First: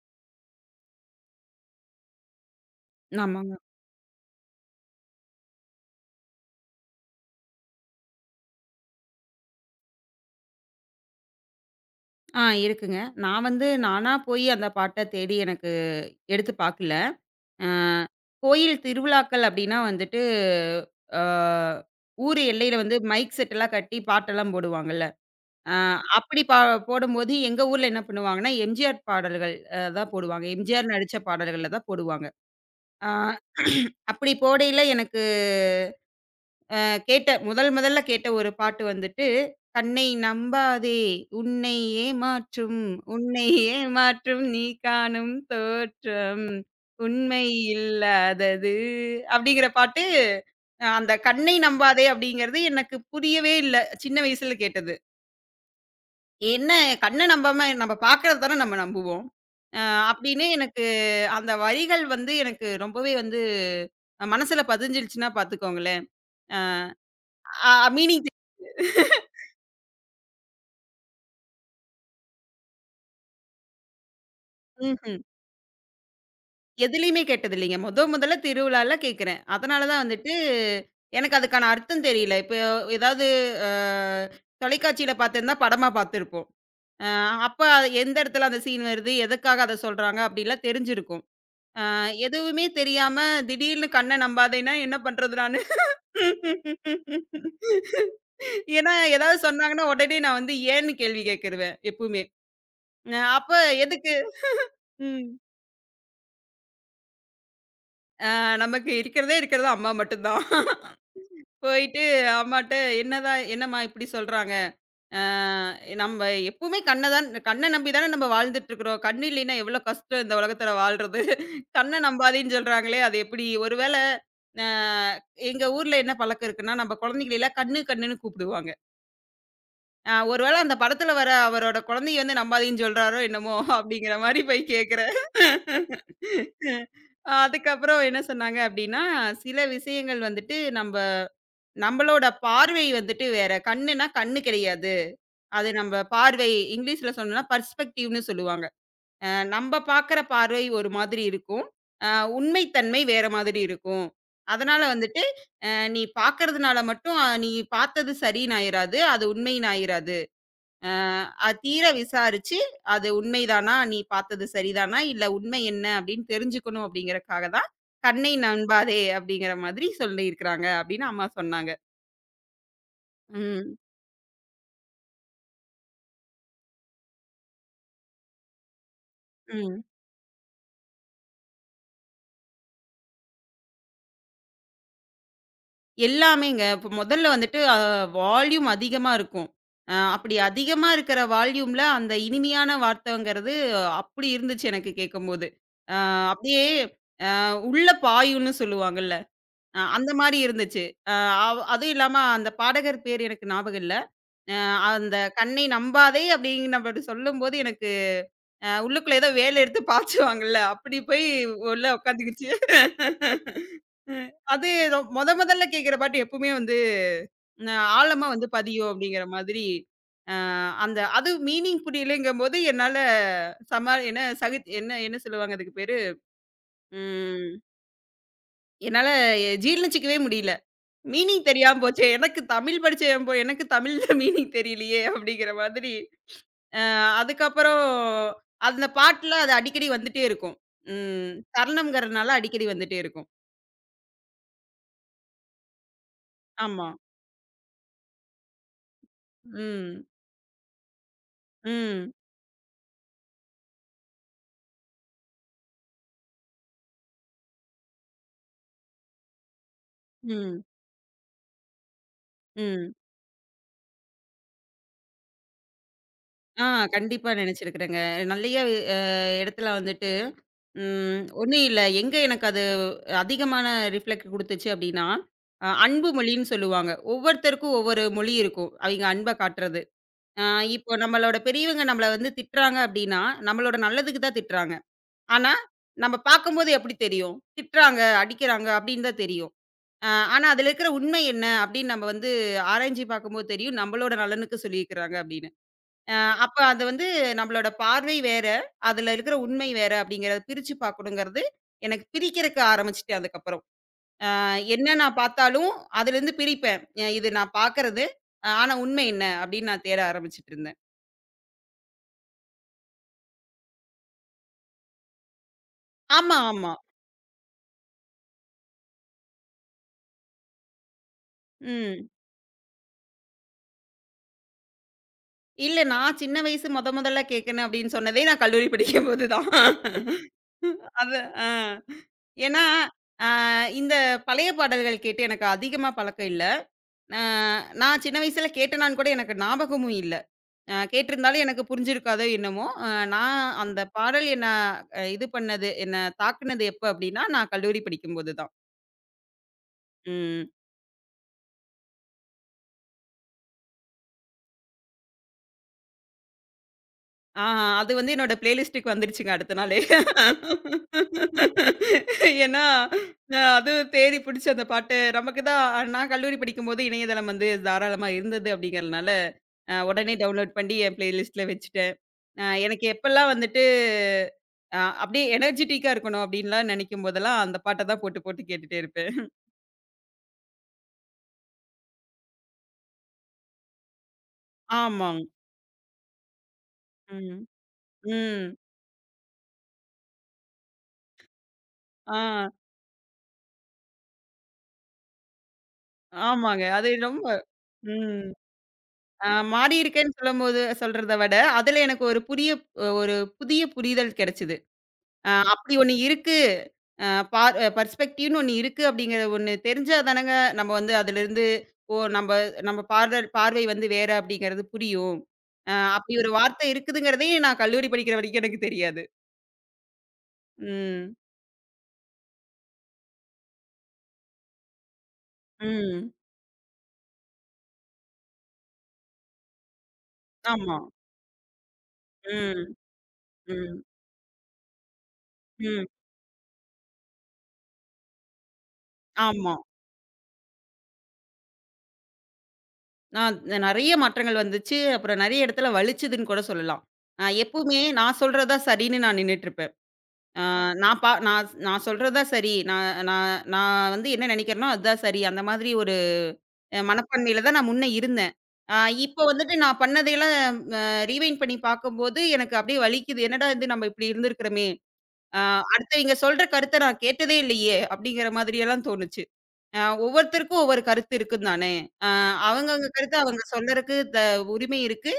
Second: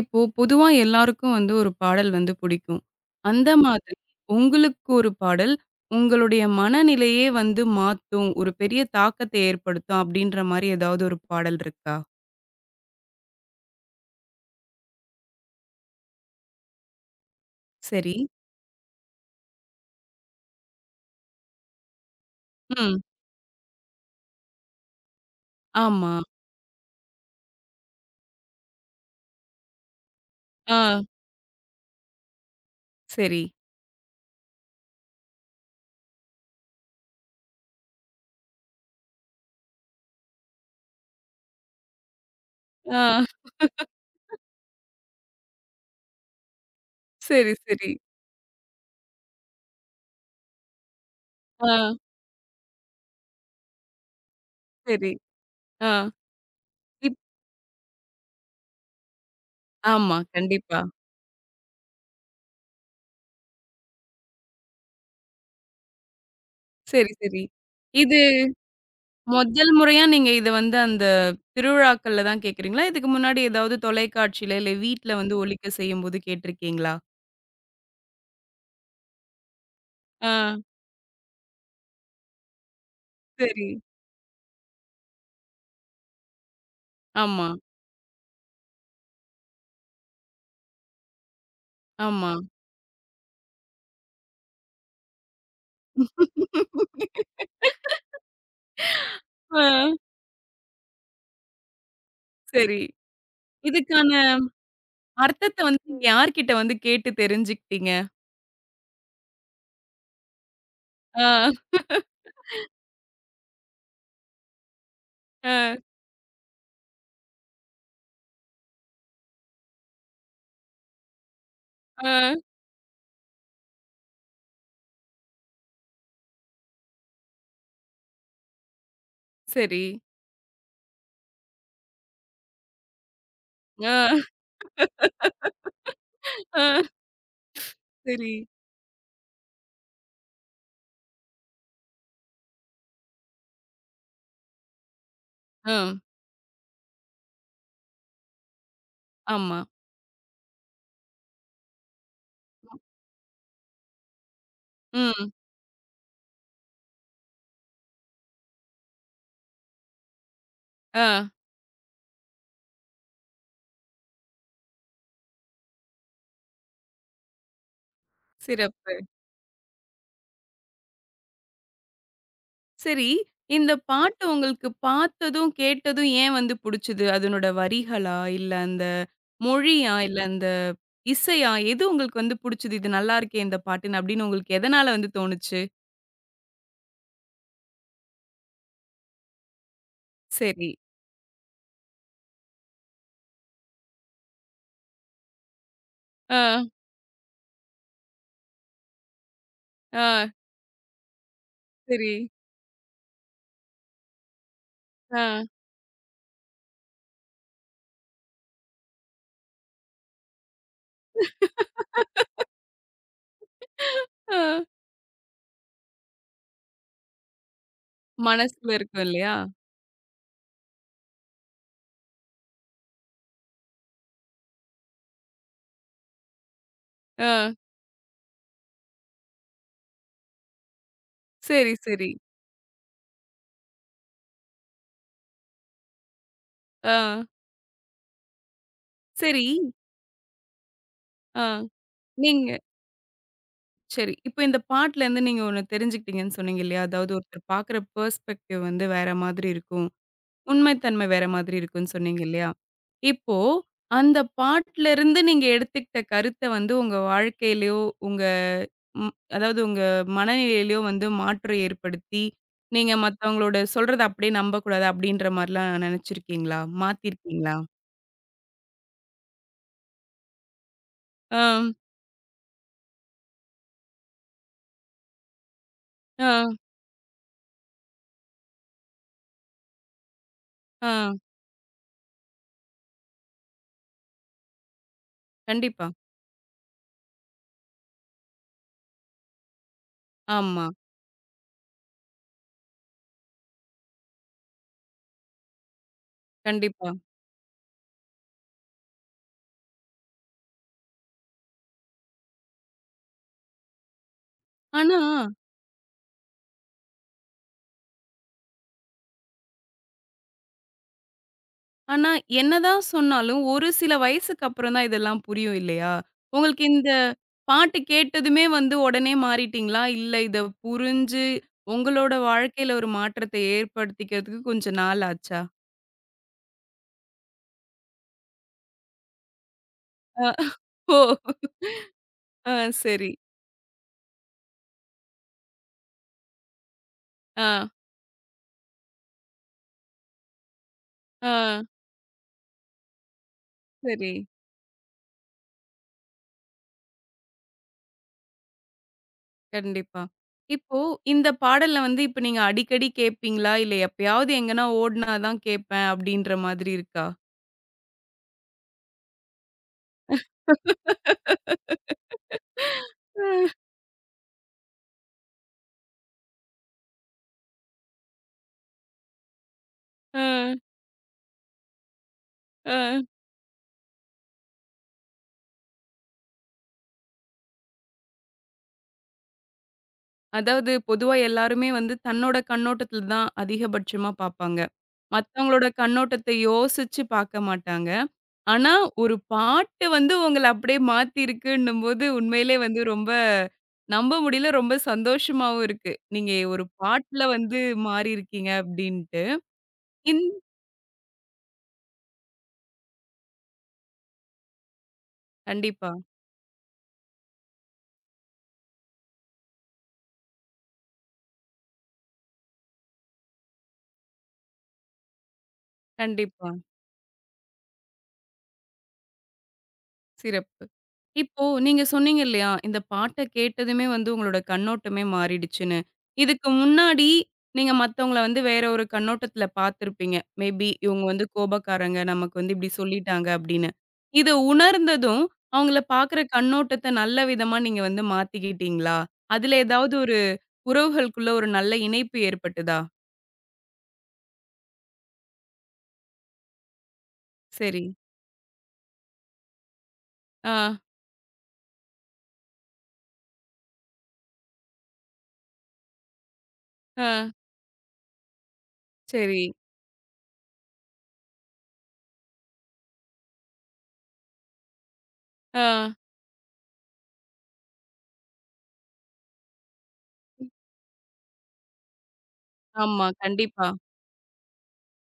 இப்போ பொதுவா எல்லாருக்கும் வந்து ஒரு பாடல் வந்து பிடிக்கும். அந்த ஆமாங்க. மாதிரி உங்களுக்கு ஒரு பாடல் உங்களுடைய மனநிலையே வந்து மாத்தும், ஒரு பெரிய தாக்கத்தை ஏற்படுத்தும் அப்படின்ற மாரி ஏதாவது ஒரு பாடல் இருக்கா? இருக்குங்க. நான் வந்து நானா போய் அந்த பாட்ட தேடி எனக்கு எடுத்து பாக்கல. அ சரி. கோயில் திருவிழாக்கள் அப்டின்னா வந்துட்டு, அ ஊர் எல்லையில வந்து ம். மைக் செட்டெல்லாம் கட்டி பாட்டெல்லாம் போடுவாங்கல்ல. அ ஆமா. அப்படி பா போடும்போது எங்க ஊர்ல என்ன பண்ணுவாங்கன்னா, எம்ஜிஆர் பாடல்கள் தான் போடுவாங்க. எம்ஜிஆர் ஆ. நடிச்ச பாடல்கள்ல தான் போடுவாங்க. அ சரி. அப்படி போடையில எனக்கு கேட்ட முதல் முதல்ல கேட்ட ஒரு பாட்டு வந்துட்டு, "கண்ணை நம்பாதே உன்னை ஏமாற்றும் ஆ. உன்னை ஏமாற்றும் நீ காணும் தோற்றம் உண்மை சரி, சரி. இல்லாதது" அப்படிங்கிற பாட்டு அந்த "கண்ணை ஆ. நம்பாதே" அப்படிங்கிறது எனக்கு புரியவே இல்ல. சின்ன வயசுல கேட்டது. சரி. ஆ. என்ன இப் கண்ண நம்பாம நம்ம பார்க்கறத தானே நம்ம நம்புவோம். அ ஆமா. அப்படின்னு கண்டிப்பா. எனக்கு அந்த வரிகள் வந்து எனக்கு ரொம்பவே வந்து மனசுல பதிஞ்சிருச்சுன்னா பார்த்துக்கோங்களேன். சரி, சரி. இது மீனிங் முதல் முறையா நீங்க இத வந்து அந்த திருவிழாக்கள்ல தான் கேட்கிறீங்களா? இதுக்கு முன்னாடி ஏதாவது தொலைக்காட்சியில, இல்ல வீட்ல ம்ஹ்ம். வந்து ஒலிக்க செய்யும்போது கேட்டிருக்கீங்களா? எதுலயுமே கேட்டதில்லைங்க. மொத மொதல்ல திருவிழால கேட்கிறேன். அதனால தான் ஆ. வந்துட்டு, எனக்கு அதுக்கான அர்த்தம் தெரியல. இப்போ ஏதாவது அ சரி. தொலைக்காட்சியில பார்த்திருந்தா படமா பார்த்துருப்போம். அ ஆமா, அப்ப அது எந்த இடத்துல அந்த சீன் வருது, எதுக்காக அத சொல்றாங்க அப்படிலாம் தெரிஞ்சிருக்கும். அ ஆமா. எதுவுமே தெரியாம திடீர்னு கண்ண நம்பாதேன்னா என்ன பண்றது நானு? ஏன்னா, ஏதாவது ஆ. சொன்னாங்கன்னா உடனே நான் வந்து ஏன்னு கேள்வி கேட்ருவேன் எப்பவுமே. சரி. அப்ப இதுக்கான எதுக்கு? ம். அர்த்தத்த வந்து நீங்க யார்கிட்ட வந்து கேட்டு தெரிஞ்சுக்கிட்டீங்க? அ நமக்கு இருக்கிறதே இருக்கிறது அம்மா மட்டும் தான். ஆ, போயிட்டு அம்மாட்ட என்னதான் என்னம்மா இப்படி சொல்றாங்க? அ ஆ, நம்ம எப்பவுமே கண்ண தான் கண்ண நம்பி தானே நம்ம வாழ்ந்துட்டு இருக்கிறோம். கண்ணு இல்லைன்னா எவ்வளோ கஷ்டம் இந்த உலகத்துல வாழ்றது. கண்ண ஆ. நம்பாதேன்னு சொல்றாங்களே, அது எப்படி? ஒருவேள அ எங்க ஊர்ல என்ன பழக்கம் இருக்குன்னா, நம்ம குழந்தைகள எல்லாம் கண்ணு, கண்ணுன்னு கூப்பிடுவாங்க. சரி. ஒருவேள அந்த படத்துல வர அவரோட குழந்தைய வந்து நம்பாதேன்னு சொல்றாரோ என்னமோ? அப்படிங்கிற ஆ. மாரி போய் கேட்கிறேன். ஆ. அதுக்கப்புறம் என்ன சரி. சொன்னாங்க அப்படின்னா, சில விஷயங்கள் வந்துட்டு நம்ப நம்மளோட பார்வை வந்துட்டு வேற. கண்ணுனா கண்ணு கிடையாது. அது ஆ. நம்ம பார்வை இங்கிலீஷ்ல சொன்னோம்னா பெர்ஸ்பெக்டிவ்னு சொல்லுவாங்க. அ ஆமா. நம்ம பார்க்குற பார்வை ஒரு மாதிரி இருக்கும். அ உண்மை தன்மை வேற மாதிரி இருக்கும். அதனால வந்துட்டு, ம். அ நீ பார்க்கறதுனால மட்டும் நீ பார்த்தது சரின்னு ஆயிராது. அது உண்மைன்னு ஆயிராது. அ ஆ. அது தீர விசாரிச்சு, அது உண்மைதானா? நீ பார்த்தது சரிதானா? இல்ல உண்மை என்ன அப்படின்னு தெரிஞ்சுக்கணும் அப்படிங்கிறக்காக தான், "கண்ணை சிறப்பு. நம்பாதே" அப்படிங்கிற மாதிரி சொல்லியிருக்கிறாங்க அப்படின்னு அம்மா சொன்னாங்க. சரி. இந்த ம். பாட்டு உங்களுக்கு பார்த்ததும், கேட்டதும் ஏன் வந்து புடிச்சது? அதனோட வரிகளா? இல்ல அந்த ம். மொழியா? இல்ல இந்த இசையா? எது உங்களுக்கு வந்து புடிச்சது? இது நல்லா இருக்கே இந்த பாட்டுன்னு அப்படின்னு உங்களுக்கு எதனால வந்து தோணுச்சு? எல்லாமேங்க. இப்ப மொதல்ல வந்துட்டு வால்யூம் அதிகமா இருக்கும். அப்படி சரி. அதிகமா இருக்கிற வால்யூம்ல அந்த இனிமையான வார்த்தைங்கிறது அப்படி இருந்துச்சு எனக்கு கேட்கும்போது. அ ஆ, அப்படியே உள்ள பாயும்ன்னு சொல்லுவாங்கல்ல. ஆ, அந்த மாரி இருந்துச்சு. அ அவ் அதுவும் சரி. இல்லாம அந்த பாடகர் பேர் எனக்கு ஞாபகம் இல்ல. அ அந்த ஆ. "கண்ணை நம்பாதே" அப்படிங்கிற மாரி சொல்லும்போது எனக்கு உள்ளுக்குள்ள ஏதோ வேல எடுத்து பாய்ச்சுவாங்கல்ல, அப்படி போய் உள்ள உட்காந்துக்கிச்சு. ஆ. அது ரொ மொத மொதல்ல கேட்கிற பாட்டு எப்பவுமே வந்து ந ஆழமா வந்து மனசுல பதியும் இருக்கும் அப்படிங்கிற இல்லையா? மாதிரி, அந்த அது மீனிங் புரியலைங்கும்போது என்னால சமா என்ன சகித் என்ன என்ன சொல்லுவாங்க அதுக்கு பேரு? ஆ. ம் என்னால ஜீர்ணிச்சுக்கவே முடியல. மீனிங் சரி, தெரியாம போச்சே! சரி. எனக்கு தமிழ் படிச்ச என் பொ எனக்கு தமிழ்ல மீனிங் தெரியலையே! அப்படிங்கிற மாதிரி, அ ஆ. அதுக்கப்புறம் அந்த பாட்டுல சரி. அது அடிக்கடி வந்துட்டே இருக்கும். ம் ஆ. தருணம்ங்கிறனால நீங்க அடிக்கடி வந்துட்டே இருக்கும். சரி. இப்ப இந்த பாட்டுல இருந்து நீங்க ஒண்ணு தெரிஞ்சுக்கிட்டீங்கன்னு சொன்னீங்க இல்லையா? ஆமா. அதாவது ஒருத்தர் பாக்குற பெர்ஸ்பெக்டிவ் வந்து வேற மாதிரி இருக்கும். ம். உண்மை தன்மை வேற மாதிரி இருக்குன்னு ம். சொன்னீங்க இல்லையா? இப்போ அந்த பாட்டுலருந்து நீங்க எடுத்துக்கிட்ட கருத்த வந்து உங்க வாழ்க்கையிலயோ, உங்க ம் அதாவது உங்க ம். மனநிலையிலயோ வந்து மாற்றம் ஏற்படுத்தி, ம். நீங்க மத்தவங்களோட சொல்றத அப்படியே நம்பக்கூடாது அப்படின்ற மாரிலாம் நெனச்சிருக்கீங்களா? ஆ கண்டிப்பா மாத்திருக்கீங்களா? நினைச்சிருக்கிறேங்க. நெறைய அ இடத்துல வந்துட்டு ம். ஆ, ஒண்ணும் இல்ல. எங்க எனக்கு அது அதிகமான ரிஃப்ளெக்ட் குடுத்துச்சு அப்டின்னா, அன்பு ஆ, மொழின்னு சொல்லுவாங்க. ஒவ்வொருத்தருக்கும் ஒவ்வொரு மொழி இருக்கும். அவிங்க அன்ப காட்டுறது. அ ஆ. இப்போ நம்மளோட பெரியவங்க நம்மள வந்து திட்டுறாங்க அப்டின்னா, நம்மளோட நல்லதுக்கு தான் திட்டுறாங்க. ஆனா, கண்டிப்பா. நம்ம பார்க்கும்போது எப்டி தெரியும்? திட்டுறாங்க, அடிக்கிறாங்க அப்டின்னு தான் தெரியும். ஆனா, ஆமா. அதுல இருக்கிற உண்மை என்ன? அப்டின்னு நம்ம வந்து ஆராய்ஞ்சு பார்க்கும்போது தெரியும். நம்மளோட நலனுக்கு சொல்லியிருக்கிறாங்க அப்டின்னு. அ அப்ப அது கண்டிப்பா. வந்து நம்மளோட பார்வை வேற, அதுல இருக்கிற உண்மை வேற அப்படிங்கிறத பிரிச்சு பார்க்கணுங்கிறது எனக்கு பிரிக்கிறக்கு ஆரம்பிச்சுட்டேன் அதுக்கப்புறம். அ என்ன ஆனா நான் பார்த்தாலும் அதுலருந்து பிரிப்பேன். இது நான் பார்க்கறது, ஆனா உண்மை என்ன அப்படின்னு நான் தேட ஆரம்பிச்சுட்டு இருந்தேன். ஆனா, என்னதான் சொன்னாலும், ஒரு சில வயசுக்கு அப்புறம் தான் இதெல்லாம் புரியும் இல்லையா? ஆமா, உங்களுக்கு ஆமா. இந்த பாட்டு கேட்டதுமே வந்து உடனே மாறிட்டீங்களா? இல்ல இத புரிஞ்சு ம். உங்களோட வாழ்க்கையில ஒரு மாற்றத்தை ஏற்படுத்திக்கிறதுக்கு கொஞ்சம் நாள் ஆச்சா? இல்ல நான் சின்ன வயசு மொத மொதல்ல கேட்கணும் அப்படின்னு சொன்னதே நான் கல்லூரி படிக்கும்போது தான். அ அது அ ஓ! ஆ ஏன்னா, சரி. அ இந்த பழைய பாடல்கள் கேட்டு எனக்கு அதிகமா பழக்கம் இல்ல. அ ஆ, நான் சின்ன வயசுல கேட்டனான்னு கூட எனக்கு ஞாபகமும் இல்ல. ஆ கேட்டிருந்தாலும் எனக்கு புரிஞ்சிருக்காதோ என்னமோ! நான் அந்த சரி. பாடல் என்ன இது பண்ணது, என்ன தாக்குனது எப்ப அப்டின்னா, நான் கல்லூரி படிக்கும்போது தான். கண்டிப்பா. ம். இப்போ இந்த பாடல வந்து இப்ப நீங்க அடிக்கடி கேட்பீங்களா? இல்ல எப்பயாவது எங்கனா ஓடுனா தான் கேட்பேன் அப்படின்ற மாதிரி இருக்கா? ஆ அது வந்து என்னோட பிளேலிஸ்ட்டுக்கு வந்துருச்சுங்க அடுத்த நாளே. ஏன்னா, அ, அது தேடி புடிச்சு அந்த பாட்டு நமக்கு தான் நான் கல்லூரி படிக்கும்போது இணையதளம் வந்து தாராளமா இருந்தது அப்டிங்கிறதுனால, உடனே அ, டவுன்லோட் பண்ணி என் பிளேலிஸ்ட்ல வச்சுட்டேன். எனக்கு அ. எப்பலாம் வந்துட்டு அப்டியே எனர்ஜிட்டிக்கா இருக்கணும் அப்டின்லாம் நெனைக்கும் போதெல்லாம், அந்த பாட்ட தான் போட்டு போட்டு கேட்டுட்டே இருப்பேன். அதாவது பொதுவா எல்லாருமே வந்து தன்னோட கண்ணோட்டத்துல தான் அதிகபட்சமா பார்ப்பாங்க. ஆமாங்க. மத்தவங்களோட கண்ணோட்டத்தை யோசிச்சு ம். பார்க்க மாட்டாங்க. ம். ஆனா, ஒரு பாட்டு வந்து உங்கள அப்படியே மாத்திருக்குன்னும்போது, ஆ. உண்மையிலே வந்து ரொம்ப நம்ப முடியல. ரொம்ப சந்தோஷமாவும் இருக்கு. நீங்க ஆமாங்க. ஒரு அது பாட்டுல ரொம்ப வந்து ம். மாறியிருக்கீங்க அப்படின்ட்டு. அ மாறி இருக்கேன்னு இந் சொல்லும்போது சொல்றத விட, அதுல எனக்கு ஒரு புரிய ஒரு புதிய புரிதல் கிடைச்சது. அப்படி கண்டிப்பா, ஒண்ணு இருக்கு. அ பார் பெர்ஸ்பெக்டிவ்னு ஒண்ணு இருக்கு அப்படிங்கிறது ஒண்ணு தெரிஞ்சா தானங்க நம்ம வந்து அதிலிருந்து, ஓ! நம்ப நம்ம பார்தல் பார்வை வந்து வேற அப்படிங்கிறது புரியும். அப்படி ஒரு கண்டிப்பா. வார்த்தை இருக்குதுங்கிறதே நான் கல்லூரி படிக்கிற வரைக்கும் எனக்கு தெரியாது. சிறப்பு. ம். இப்போ நீங்க சொன்னீங்க இல்லையா, இந்த பாட்ட கேட்டதுமே வந்து உங்களோட கண்ணோட்டமே மாறிடுச்சுன்னு. ம். இதுக்கு முன்னாடி நீங்க மத்தவங்கள வந்து வேற ஒரு கண்ணோட்டத்துல பார்த்திருப்பீங்க. மேபி ஆமா. இவங்க வந்து கோபக்காரங்க, நமக்கு வந்து ம். இப்படி சொல்லிட்டாங்க அப்படின்னு. ம். இத உணர்ந்ததும், அவங்கள ம். பார்க்குற கண்ணோட்டத்த நல்ல விதமா நீங்க வந்து மாத்திக்கிட்டீங்களா? ஆமா. அதுல ஏதாவது ஒரு உறவுகளுக்குள்ள ஒரு நல்ல இணைப்பு ஏற்பட்டதா? நான் நெறைய மாற்றங்கள் வந்துச்சு. அப்புறம் நெறைய இடத்துல வலிச்சதுன்னு கூட சொல்லலாம். எப்பவுமே சரி. நான் சொல்றது தான் சரின்னு நான் நின்னுட்டுருப்பேன். அ ஆ, நான் பா நான் நான் சொல்றது தான் சரி. நான் நான் நான் வந்து என்ன நெனைக்கிறேனோ அதுதான் சரி. அந்த மாதிரி ஒரு ஆ, மனப்பான்மையில தான் நான் முன்ன இருந்தேன். அ இப்போ சரி. வந்துட்டு நான் பண்ணதையெல்லாம் அ ரீவைண்ட் பண்ணி பார்க்கும்போது, எனக்கு அப்படியே வலிக்குது. என்னடா இது நம்ம இப்படி இருந்திருக்கிறோமே! அ ஆ, அடுத்தவைங்க சொல்ற கருத்த நான் கேட்டதே இல்லையே! அப்படிங்கிற மாதிரியெல்லாம் தோணுச்சு. ஒவ்வொருத்தருக்கும் ஒவ்வொரு கருத்து இருக்கும் தானே! அ அவங்கவங்க ஆமா. கருத்த அவங்க கண்டிப்பா. சொல்லறக்கு த உரிமை இருக்கு.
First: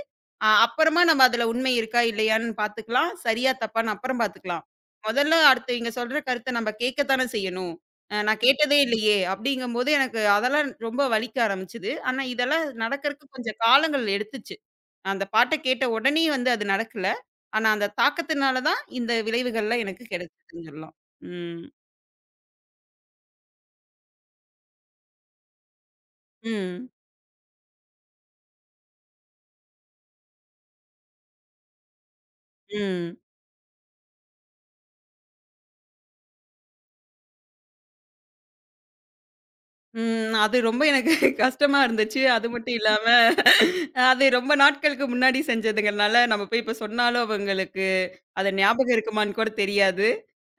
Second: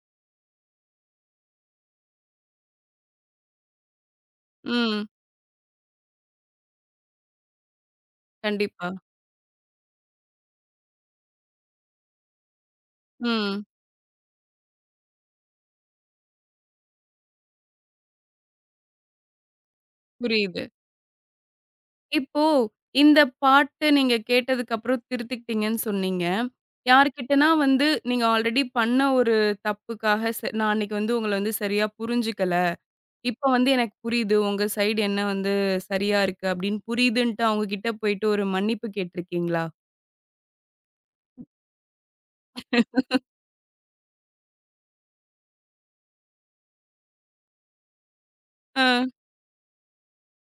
அப்புறமா நம்ம அதுல உண்மை இருக்கா, இல்லையான்னு பார்த்துக்கலாம். சரியா, தப்பான்னு அப்புறம் பார்த்துக்கலாம். ம். முதல்ல அடுத்தவைங்க சொல்ற கருத்த நம்ம கேட்கத்தானே செய்யணும். நான் கேட்டதே கண்டிப்பா. இல்லையே! அப்படிங்கும்போது எனக்கு அதெல்லாம் ரொம்ப வலிக்க ஆரம்பிச்சது. ஆனா இதெல்லாம் நடக்கறக்கு கொஞ்சம் ம். காலங்கள் எடுத்துச்சு. அந்த பாட்ட கேட்ட உடனே வந்து அது நடக்கல. ஆனா அந்த தாக்கத்தினால தான் இந்த விளைவுகள்லாம் எனக்கு புரியுது. கிடைச்சதுன்னு சொல்லலாம். ம். இப்போ இந்த பாட்டு நீங்க கேட்டதுக்கு அப்புறம் திருத்திக்கிட்டீங்கன்னு சொன்னீங்க. ம். யார்கிட்டனா வந்து நீங்க ஆல்ரெடி பண்ண ஒரு தப்புக்காக நான் அன்னைக்கு வந்து உங்கள வந்து சரியா புரிஞ்சுக்கல. ம். இப்ப வந்து எனக்கு புரியுது. உங்க சைடு என்ன வந்து சரியா இருக்கு அப்படின்னு புரியுதுன்ட்டு அவங்க கிட்ட போயிட்டு ஒரு மன்னிப்பு கேட்டிருக்கீங்களா? ம். அது ரொம்ப எனக்கு கஷ்டமா இருந்துச்சு. அது மட்டும் இல்லாம, அது ரொம்ப நாட்களுக்கு முன்னாடி செஞ்சதுங்கனால, நம்ம போய் இப்ப சொன்னாலும் அவங்களுக்கு அது ஆ, ஞாபகம் இருக்குமான்னு கூட தெரியாது.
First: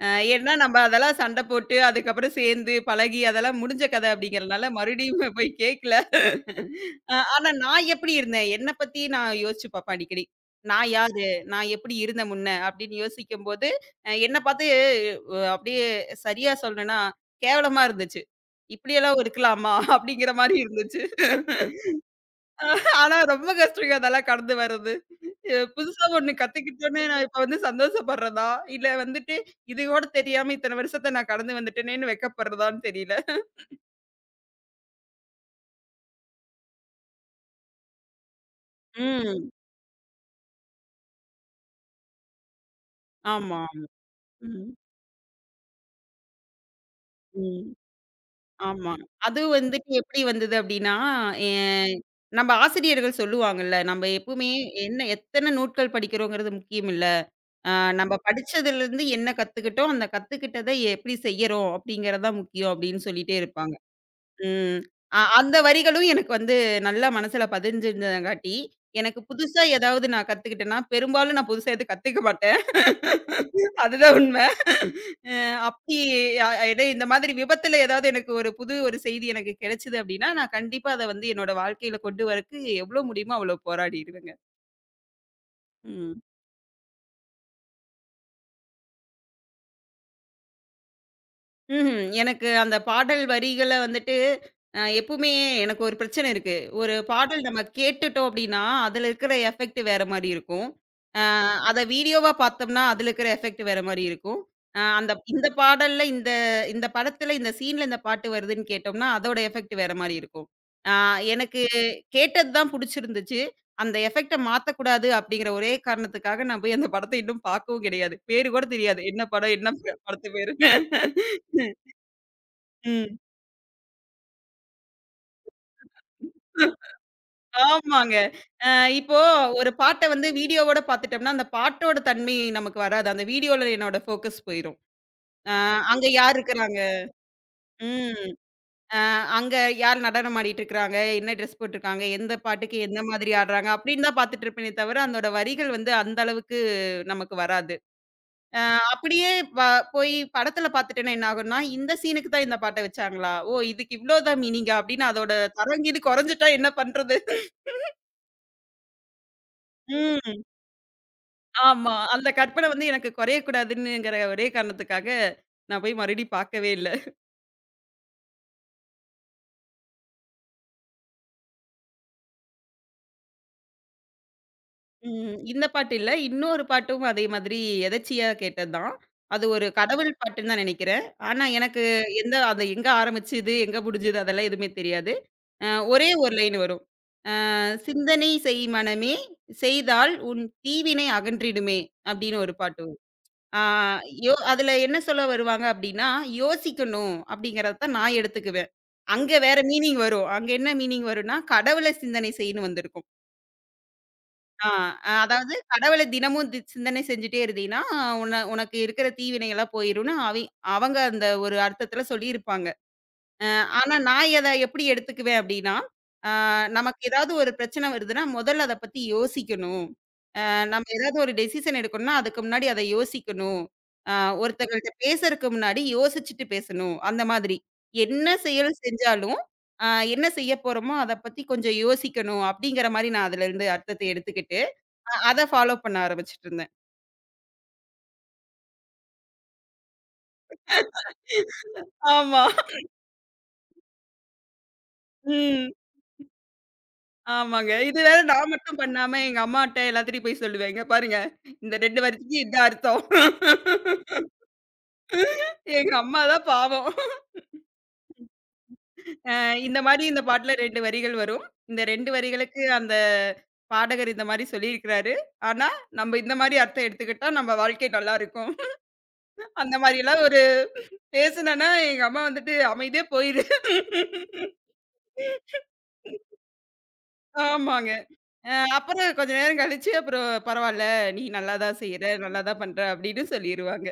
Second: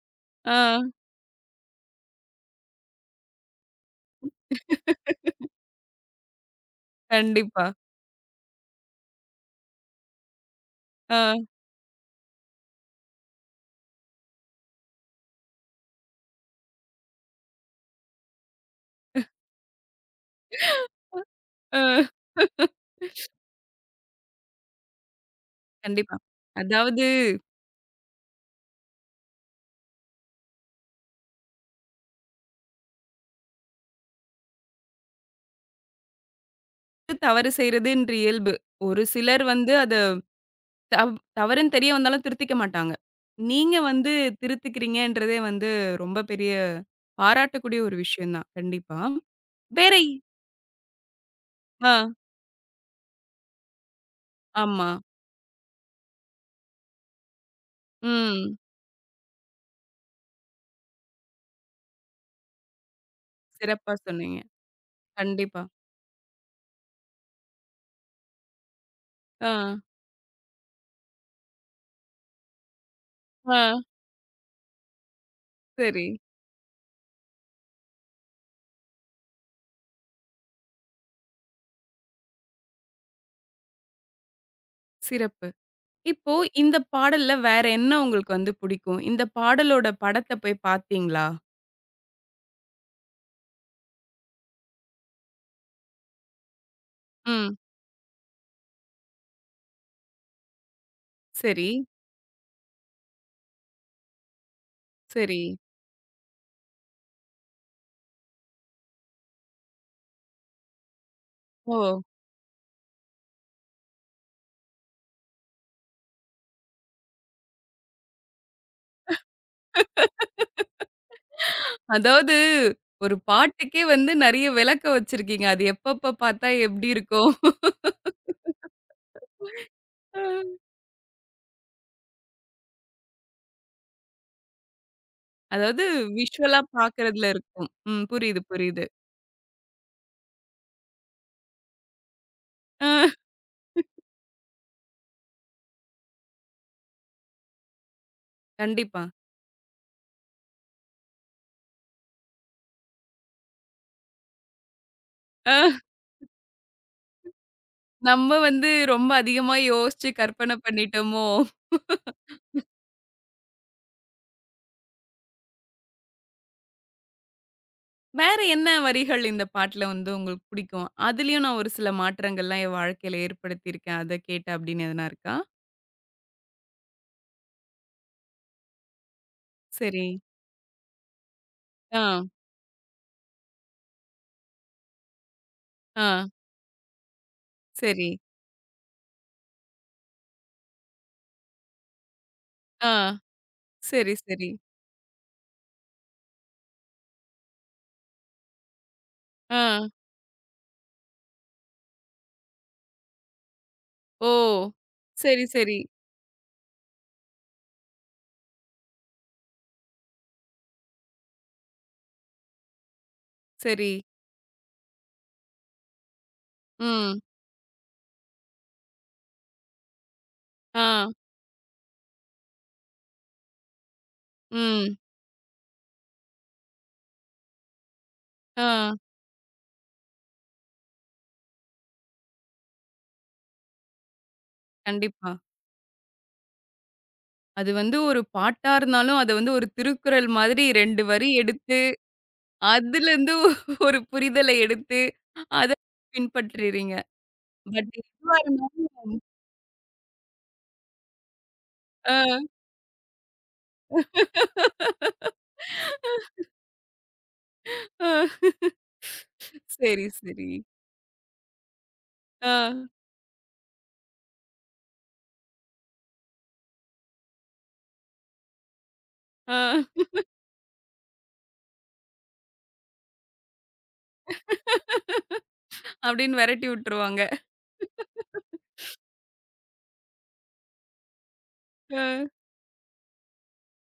அ ஏன்னா ஆ. நம்ம அதெல்லாம் சண்ட போட்டு, அதுக்கப்புறம் சேர்ந்து பழகி அதெல்லாம் முடிஞ்ச கதை அப்படிங்கிறனால மறுபடியும் போய் கேட்கல. ஆனா கண்டிப்பா. நான் எப்படி இருந்தேன்? என்ன பத்தி நான் யோசிச்சு பார்ப்பேன் அடிக்கடி. நான் யாரு? ஆ, நான் எப்படி இருந்தேன் முன்ன? அப்படின்னு யோசிக்கும்போது, என்ன பார்த்து அப்படியே சரியா சொல்லணும்னா, கேவலமா இருந்துச்சு. இப்படியெல்லாம் இருக்கலாமா? அப்படிங்கிற மாரி இருந்துச்சு. ஆ. ஆனா ரொம்ப கஷ்டங்க அதெல்லாம் கடந்து வர்றது. எ புதுசா கண்டிப்பா. ஒண்ணு கத்துக்கிட்டோனே அதாவது நான் இப்ப வந்து சந்தோஷப்படுறதா? இல்ல வந்துட்டு இது கூட தெரியாம இத்தன வருஷத்த நான் கடந்து வந்துட்டேனேன்னு வெட்கப்படுறதான்னு தெரியல. தவறு செய்றதுன்ற இயல்பு. ஒரு சிலர் ம். வந்து அத தவ் தவறுன்னு தெரிய வந்தாலும் திருத்திக்க மாட்டாங்க. ஆமா. நீங்க வந்து ம். திருத்திக்கிறீங்கன்றதே வந்து ரொம்ப பெரிய ம். பாராட்டக்கூடிய ஒரு விஷயம் தான். ஆமா. கண்டிப்பா. அது வந்துட்டு வேற இ- எப்படி வந்தது அப்படின்னா, எ ஆ, நம்ம ஆசிரியர்கள் சொல்லுவாங்கல்ல, நம்ம எப்பவுமே ஆமா. என்ன எத்தன நூட்கள் படிக்கிறோங்கிறது முக்கியம் இல்ல. அ நம்ம ம். படிச்சதுலருந்து என்ன கத்துக்கிட்டோம், அந்த கத்துக்கிட்டத எப்படி செய்யறோம் அப்படிங்கிறது தான் முக்கியம் அப்படின்னு சொல்லிட்டே இருப்பாங்க. சிறப்பா சொன்னீங்க. ம். அந்த கண்டிப்பா. வரிகளும் எனக்கு வந்து நல்லா மனசுல பதிஞ்சிருந்தங்காட்டி, எனக்கு ஆ, புதுசா ஏதாவது நான் கத்துக்கிட்டேன்னா, பெரும்பாலும் நான் புதுசா எதுவும் கத்துக்க மாட்டேன். ஆ. அதுதான் உண்மை. அப்படி சரி. எதோ இந்த மாதிரி விபத்துல ஏதாவது எனக்கு ஒரு புது ஒரு செய்தி எனக்கு கிடைச்சது அப்படின்னா, நான் கண்டிப்பா அத வந்து என்னோட வாழ்க்கையில கொண்டு வரக்கு எவ்வளோ முடியுமோ அவ்வளோ போராடிருவேங்க. சிறப்பு. ம். இப்போ இந்த பாடல்ல வேற என்ன உங்களுக்கு வந்து புடிக்கும்? இந்த பாடலோட படத்த போய் பார்த்தீங்களா? ம்ஹ்ம். எனக்கு அந்த பாடல் வரிகள வந்துட்டு எப்பவுமே எனக்கு ஒரு பிரச்சனை இருக்கு. ஒரு பாடல் ம். நம்ம கேட்டுட்டோம் அப்டின்னா, அதுல இருக்கிற எஃபெக்ட் வேற மாரி இருக்கும். அ சரி, அத வீடியோவா பார்த்தோம்னா, அதுல இருக்கிற எஃபெக்ட் வேற மாரி இருக்கும். அந்த சரி. இந்த பாடல்ல இந்த இந்த படத்துல இந்த சீன்ல இந்த பாட்டு வருதுன்னு கேட்டோம்னா, அதோட எஃபெக்ட் வேற மாரி இருக்கும். அ எனக்கு ஓ! கேட்டது தான் புடிச்சிருந்துச்சு. அந்த எஃபெக்ட்ட மாத்தக்கூடாது அப்டிங்கிற ஒரே காரணத்துக்காக நான் போய் அந்த படத்த இன்னும் பார்க்கவும் கிடையாது. பேரு கூட தெரியாது. என்ன படம்? என்ன ப படத்து பேரு? அதாவது ஒரு ம். பாட்டுக்கே வந்து நெறைய விளக்கம் வச்சிருக்கீங்க. அது எப்பப்ப பார்த்தா எப்டி இருக்கும்? ஆமாங்க. அ இப்போ ஒரு பாட்ட வந்து வீடியோவோட பாத்துட்டோம்னா, அந்த பாட்டோட தன்மை நமக்கு வராது. அந்த வீடியோல என்னோட ஃபோக்கஸ் போயிரும். அ அதாவது அங்க யார் விஷுவலா இருக்கிறாங்க? பார்க்கறதுல இருக்கும். ம். ம். புரியுது, புரியுது. அ அங்க யார் நடனம் ஆடிட்டு இருக்கிறாங்க? என்ன ட்ரெஸ் போட்டுருக்காங்க? எந்த பாட்டுக்கு அ எந்த மாதிரி ஆடுறாங்க? அப்படின்னு தான் பாத்துட்டு இருப்பேனே தவிர, அதோட வரிகள் வந்து அந்த அளவுக்கு நமக்கு வராது. அ கண்டிப்பா. அப்படியே ப போய் படத்துல பாத்துட்டேன்னா என்ன ஆகும்னா, இந்த சீனுக்கு தான் இந்த பாட்ட வச்சாங்களா? ஓ! இதுக்கு இவ்ளோ தான் மீனிங்கா? அப்படின்னு அதோட அ தரம் கீது கொறஞ்சுட்டா என்ன பண்றது? நம்ம வந்து ரொம்ப அதிகமா யோசிச்சு ம். கற்பனை பண்ணிட்டோமோ! ஆமா. அந்த கற்பனை வந்து எனக்கு குறையக் கூடாதுன்னுங்கிற ஒரே காரணத்துக்காக, நான் போய் மறுபடியும் பார்க்கவே இல்ல. வேற என்ன வரிகள் இந்த பாட்டுல வந்து உங்களுக்கு பிடிக்கும்? அதுலயும் நான் ஒரு சில மாற்றங்கள்லாம் என் வாழ்க்கையில ஏற்படுத்தியிருக்கேன். அத கேட்டு அப்படின்னு எதனா ம். இருக்கா? இந்த பாட்டு இல்ல. இன்னொரு பாட்டும் அதே மாதிரி எதர்ச்சியா கேட்டது தான். அது ஒரு சரி. கடவுள் பாட்டுன்னு தான் நெனைக்கிறேன். ஆனா எனக்கு ஆ, எந்த அது எங்க ஆரம்பிச்சது, எங்க முடிஞ்சது அதெல்லாம் எதுவுமே தெரியாது. அ ஆ. ஒரே ஒரு லைன் வரும். சரி. "சிந்தனை செய் மனமே, செய்தால் உன் தீவினை அகன்றிடுமே" அப்படின்னு ஒரு பாட்டு ஆ. வரும். ஆ சரி, யோ சரி. அதுல என்ன சொல்ல வருவாங்க அப்டின்னா, யோசிக்கணும் அப்டிங்கிறத தான் நான் எடுத்துக்குவேன். அங்க ஆ. வேற மீனிங் வரும். அங்க என்ன மீனிங் வரும்னா, கடவுள சிந்தனை செய்ன்னு வந்திருக்கும். ஓ! ஆ சரி, அதாவது சரி, கடவுள தினமும் தி சிந்தனை செஞ்சுட்டே இருந்தீன்னா, உன உனக்கு இருக்கிற தீவினைகள்லாம் போயிரும்னு அவை அவங்க அந்த ஒரு அர்த்தத்துல சொல்லியிருப்பாங்க. அ சரி. ஆனா நான் எத எப்டி எடுத்துக்குவேன் அப்டின்னா, ஆ நமக்கு ம். ஏதாவது ஒரு பிரச்சனை வருதுன்னா, முதல்ல அத பத்தி யோசிக்கணும். நம்ம ஆ. ஏதாவது ஒரு டெசிஷன் எடுக்கணும்னா, அதுக்கு முன்னாடி அத யோசிக்கணும். அ ஒருத்தங்கள்ட்ட ம். பேசறக்கு முன்னாடி யோசிச்சுட்டு பேசணும். அந்த மாதிரி. என்ன ஆ. செயல் செஞ்சாலும், அ என்ன செய்ய போறோமோ, அத பத்தி கொஞ்சம் யோசிக்கணும். அப்படிங்கிற மாரி நான் அதுலருந்து அர்த்தத்தை எடுத்துக்கிட்டு, கண்டிப்பா. அத ஃபாலோ பண்ண ஆரம்பிச்சுட்டு இருந்தேன். அது வந்து ஒரு பாட்டா இருந்தாலும், அத வந்து ஒரு திருக்குறள் மாதிரி 2 வரி எடுத்து, ஆமா. அதுலருந்து ஒரு புரிதல எடுத்து, ம். அத பின்பற்றுறீங்க. ஆமாங்க. பட் இது வேற எதுவா நான் மட்டும் இருந்தாலும் பண்ணாம எங்க அம்மாட்ட எல்லாத்துட்டயும் போய் சொல்லுவேன். இங்க பாருங்க. இந்த 2 வரிக்கு ஆ. இதான் அர்த்தம். எங்க அம்மா தான் பாவம். ஆ. அ இந்த மாரி சரி, இந்த சரி. பாட்டுல 2 வரிகள் வரும். இந்த 2 ஆ, வரிகளுக்கு அந்த பாடகர் இந்த மாரி சொல்லியிருக்கிறாரு. ஆனா, நம்ம இந்த மாரி அர்த்தம் எடுத்துக்கிட்டா நம்ம வாழ்க்கை நல்லா இருக்கும். ஆ அந்த மாரிலாம் ஒரு பேசுனேன்னா, எங்க அம்மா வந்துட்டு அமைதியா போயிரு. அப்படின்னு வெரட்டி விட்டுருவாங்க. ஆமாங்க. அ அப்புறம் கொஞ்ச நேரம் கழிச்சு அப்புறம் பரவால்ல, நீ நல்லா தான் செய்ற, ஆ. நல்லா தான் பண்ற அப்படின்னு சொல்லிருவாங்க.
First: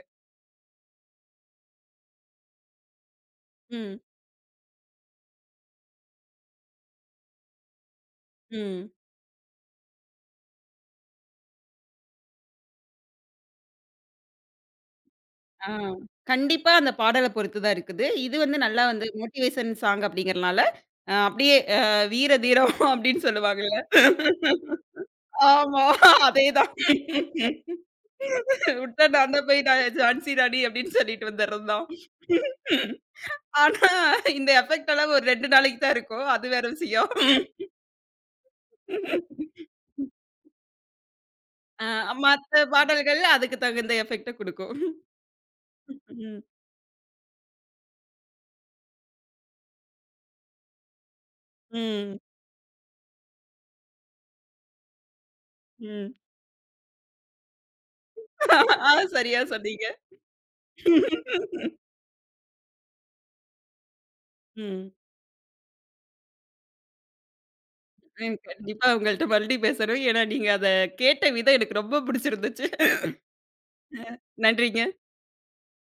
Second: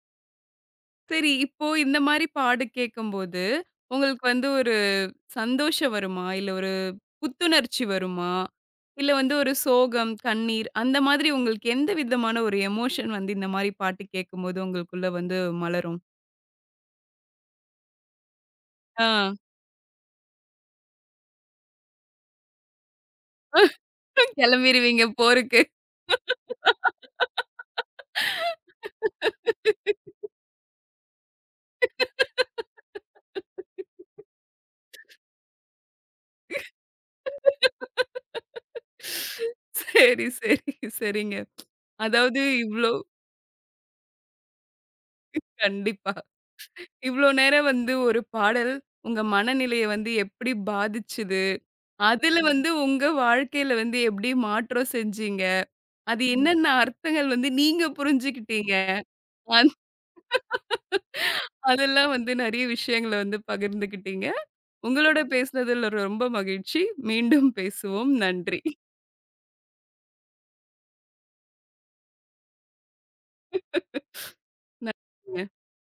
சரி இப்போ இந்த மாரி பாடு கேட்கும்போது, ம். உங்களுக்கு வந்து ஒரு சந்தோஷம் வருமா? இல்ல ஒரு புத்துணர்ச்சி வருமா? ம். இல்ல வந்து ஒரு சோகம், கண்ணீர் அந்த மாதிரி உங்களுக்கு எந்த விதமான ஒரு எமோஷன் வந்து இந்த மாரி பாட்டு கேட்கும்போது உங்களுக்குள்ள வந்து ஆ. மலரும்? கண்டிப்பா அந்த பாடல பொறுத்து தான் இருக்குது. இது வந்து நல்லா வந்து ஆ. மோட்டிவேஷன் சாங் அப்படிங்கிறனால, அப்படியே வீர தீரம் அப்படின்னு சொல்லுவாங்கல்ல. கெளம்பிருவீங்க போருக்கு. ஆமா. அதேதான். விட்டா நான் தான் போய் நான் ஜான்சி ராணி அப்படின்னு சொல்லிட்டு வந்துர்றது தான். ஆனா, இந்த எஃபெக்ட் எல்லாம் ஒரு 2 நாளைக்கு தான் இருக்கும். அது வேற விஷயம். சரி, சரி, சரிங்க. அ அதாவது மத்த இவ்ளோ பாடல்கள் அதுக்கு தகுந்த எஃபெக்ட்ட குடுக்கும். கண்டிப்பா. ம். இவ்ளோ நேரம் வந்து ஒரு பாடல் உங்க மனநிலைய வந்து எப்படி பாதிச்சுது? ம். அதுல வந்து உங்க வாழ்க்கையில வந்து எப்படி மாற்றம் செஞ்சீங்க? ம். அது என்னென்ன அர்த்தங்கள் வந்து நீங்க புரிஞ்சுக்கிட்டீங்க? ஆ சரியா அந் சொன்னீங்க. அதெல்லாம் வந்து நெறைய விஷயங்கள வந்து பகிர்ந்துக்கிட்டீங்க. ம். உங்களோட பேசுனதுல ரொம்ப மகிழ்ச்சி. மீண்டும் பேசுவோம். ம். நன்றி. கண்டிப்பா உங்கள்ட்ட மறுபடியும் பேசணும். ஏன்னா, நீங்க அத கேட்ட விதம் எனக்கு ரொம்ப பிடிச்சிருந்துச்சு. அ நன்றிங்க. நன்றிங்க.